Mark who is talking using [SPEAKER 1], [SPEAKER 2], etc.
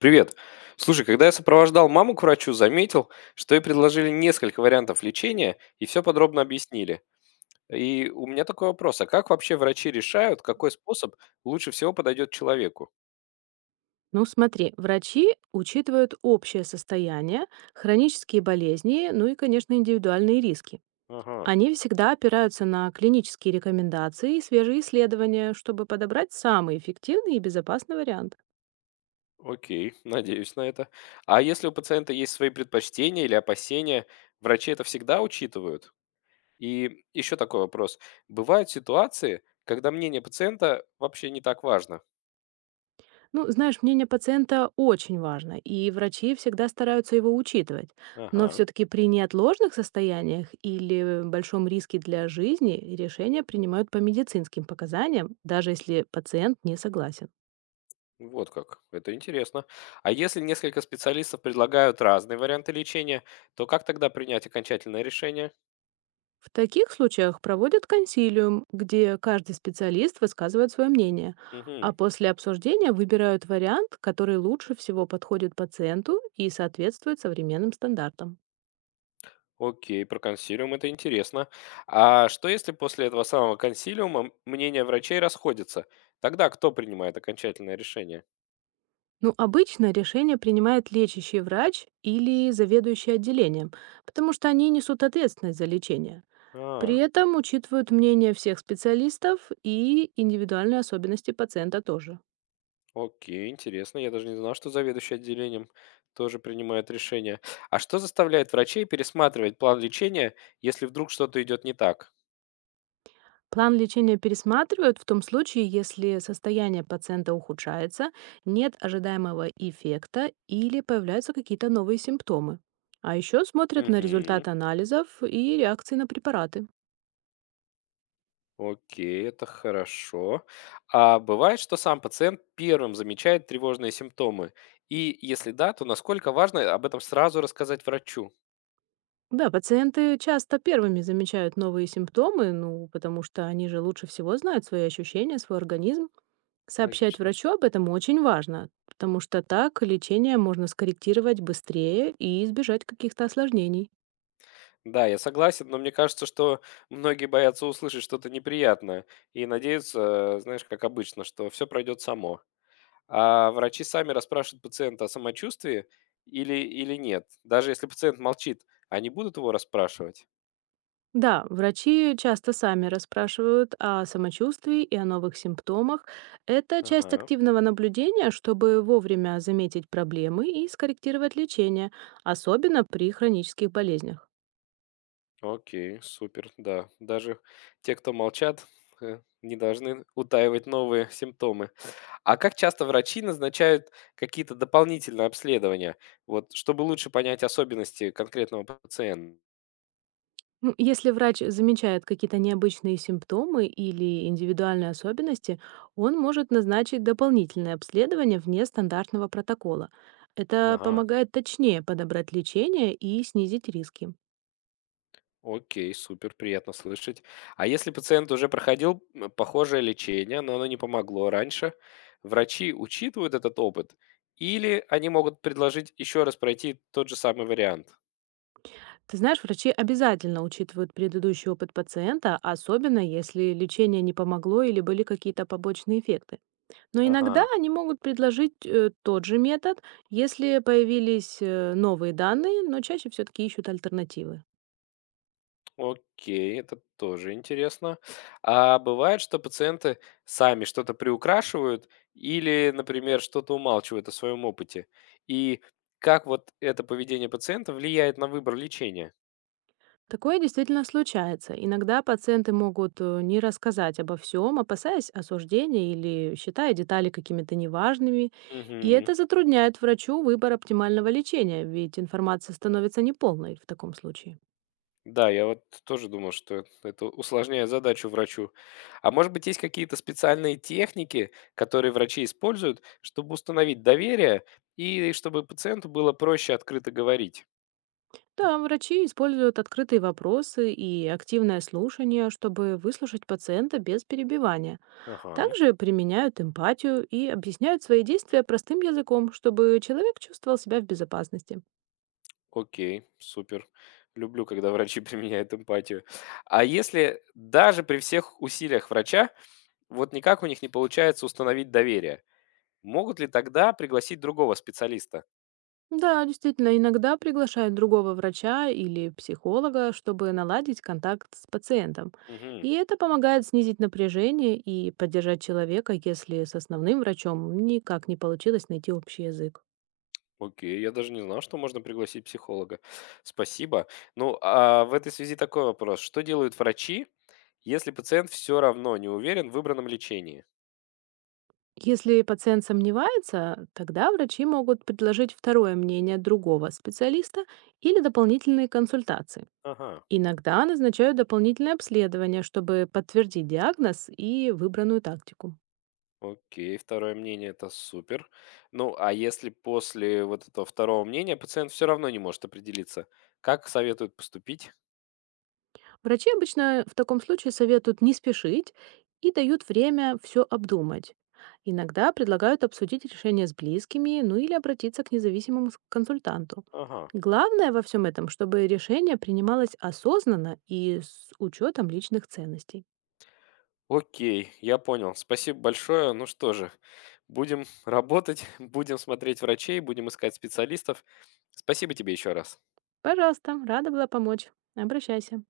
[SPEAKER 1] Привет. Слушай, когда я сопровождал маму к врачу, заметил, что ей предложили несколько вариантов лечения и все подробно объяснили. И у меня такой вопрос, а как вообще врачи решают, какой способ лучше всего подойдет человеку?
[SPEAKER 2] Ну, смотри, врачи учитывают общее состояние, хронические болезни, ну и, конечно, индивидуальные риски.
[SPEAKER 1] Ага,
[SPEAKER 2] Они всегда опираются на клинические рекомендации и свежие исследования, чтобы подобрать самый эффективный и безопасный вариант.
[SPEAKER 1] окей, надеюсь на это. А если у пациента есть свои предпочтения или опасения, врачи это всегда учитывают? И еще такой вопрос. Бывают ситуации, когда мнение пациента вообще не так важно?
[SPEAKER 2] Ну, знаешь, мнение пациента очень важно, и врачи всегда стараются его учитывать. Но
[SPEAKER 1] Ага.
[SPEAKER 2] все-таки при неотложных состояниях или большом риске для жизни решения принимают по медицинским показаниям, даже если пациент не согласен.
[SPEAKER 1] Вот как. Это интересно. А если несколько специалистов предлагают разные варианты лечения, то как тогда принять окончательное решение?
[SPEAKER 2] В таких случаях проводят консилиум, где каждый специалист высказывает свое мнение,
[SPEAKER 1] Мгм.
[SPEAKER 2] а после обсуждения выбирают вариант, который лучше всего подходит пациенту и соответствует современным стандартам.
[SPEAKER 1] Окей, про консилиум это интересно. А что если после этого самого консилиума мнения врачей расходятся? Тогда кто принимает окончательное решение?
[SPEAKER 2] Ну, обычно решение принимает лечащий врач или заведующий отделением, потому что они несут ответственность за лечение. При
[SPEAKER 1] А,
[SPEAKER 2] этом учитывают мнение всех специалистов и индивидуальные особенности пациента тоже.
[SPEAKER 1] окей, интересно. Я даже не знал, что заведующий отделением тоже принимает решение. А что заставляет врачей пересматривать план лечения, если вдруг что-то идет не так?
[SPEAKER 2] План лечения пересматривают в том случае, если состояние пациента ухудшается, нет ожидаемого эффекта или появляются какие-то новые симптомы. А еще смотрят на
[SPEAKER 1] Угу.
[SPEAKER 2] результаты анализов и реакции на препараты.
[SPEAKER 1] Окей, это хорошо. А бывает, что сам пациент первым замечает тревожные симптомы? И если да, то насколько важно об этом сразу рассказать врачу?
[SPEAKER 2] Да, пациенты часто первыми замечают новые симптомы, ну, потому что они же лучше всего знают свои ощущения, свой организм. Сообщать
[SPEAKER 1] Логично.
[SPEAKER 2] врачу об этом очень важно, потому что так лечение можно скорректировать быстрее и избежать каких-то осложнений.
[SPEAKER 1] Да, я согласен, но мне кажется, что многие боятся услышать что-то неприятное и надеются, знаешь, как обычно, что все пройдет само. А врачи сами расспрашивают пациента о самочувствии или нет? Даже если пациент молчит, они будут его расспрашивать?
[SPEAKER 2] Да, врачи часто сами расспрашивают о самочувствии и о новых симптомах. Это часть
[SPEAKER 1] Ага.
[SPEAKER 2] активного наблюдения, чтобы вовремя заметить проблемы и скорректировать лечение, особенно при хронических болезнях.
[SPEAKER 1] Окей, супер, да. Даже те, кто молчат, не должны утаивать новые симптомы. А как часто врачи назначают какие-то дополнительные обследования, вот, чтобы лучше понять особенности конкретного пациента?
[SPEAKER 2] Ну, если врач замечает какие-то необычные симптомы или индивидуальные особенности, он может назначить дополнительное обследование вне стандартного протокола. Это
[SPEAKER 1] Ага,
[SPEAKER 2] помогает точнее подобрать лечение и снизить риски.
[SPEAKER 1] окей, супер, приятно слышать. А если пациент уже проходил похожее лечение, но оно не помогло раньше, врачи учитывают этот опыт или они могут предложить еще раз пройти тот же самый вариант?
[SPEAKER 2] Ты знаешь, врачи обязательно учитывают предыдущий опыт пациента, особенно если лечение не помогло или были какие-то побочные эффекты. Но иногда
[SPEAKER 1] Ага.
[SPEAKER 2] они могут предложить тот же метод, если появились новые данные, но чаще все-таки ищут альтернативы.
[SPEAKER 1] Окей, это тоже интересно. А бывает, что пациенты сами что-то приукрашивают или, например, что-то умалчивают о своем опыте? И как вот это поведение пациента влияет на выбор лечения?
[SPEAKER 2] Такое действительно случается. Иногда пациенты могут не рассказать обо всем, опасаясь осуждения или считая детали какими-то неважными. И
[SPEAKER 1] Мгм.
[SPEAKER 2] это затрудняет врачу выбор оптимального лечения, ведь информация становится неполной в таком случае.
[SPEAKER 1] Да, я вот тоже думал, что это усложняет задачу врачу. А может быть, есть какие-то специальные техники, которые врачи используют, чтобы установить доверие и чтобы пациенту было проще открыто говорить?
[SPEAKER 2] Да, врачи используют открытые вопросы и активное слушание, чтобы выслушать пациента без перебивания.
[SPEAKER 1] Ага.
[SPEAKER 2] Также применяют эмпатию и объясняют свои действия простым языком, чтобы человек чувствовал себя в безопасности.
[SPEAKER 1] Окей, супер. Люблю, когда врачи применяют эмпатию. А если даже при всех усилиях врача, вот никак у них не получается установить доверие, могут ли тогда пригласить другого специалиста?
[SPEAKER 2] Да, действительно, иногда приглашают другого врача или психолога, чтобы наладить контакт с пациентом.
[SPEAKER 1] Мгм.
[SPEAKER 2] И это помогает снизить напряжение и поддержать человека, если с основным врачом никак не получилось найти общий язык.
[SPEAKER 1] Окей, я даже не знал, что можно пригласить психолога. Спасибо. Ну, а в этой связи такой вопрос. Что делают врачи, если пациент все равно не уверен в выбранном лечении?
[SPEAKER 2] Если пациент сомневается, тогда врачи могут предложить второе мнение другого специалиста или дополнительные консультации.
[SPEAKER 1] Ага.
[SPEAKER 2] Иногда назначают дополнительное обследование, чтобы подтвердить диагноз и выбранную тактику.
[SPEAKER 1] Окей, второе мнение это супер. Ну, а если после вот этого второго мнения пациент все равно не может определиться, как советуют поступить?
[SPEAKER 2] Врачи обычно в таком случае советуют не спешить и дают время все обдумать. Иногда предлагают обсудить решение с близкими, ну или обратиться к независимому с- консультанту.
[SPEAKER 1] Ага.
[SPEAKER 2] Главное во всем этом, чтобы решение принималось осознанно и с учетом личных ценностей.
[SPEAKER 1] Окей, я понял. Спасибо большое. Ну что же, будем работать, будем смотреть врачей, будем искать специалистов. Спасибо тебе еще раз.
[SPEAKER 2] Пожалуйста, рада была помочь. Обращайся.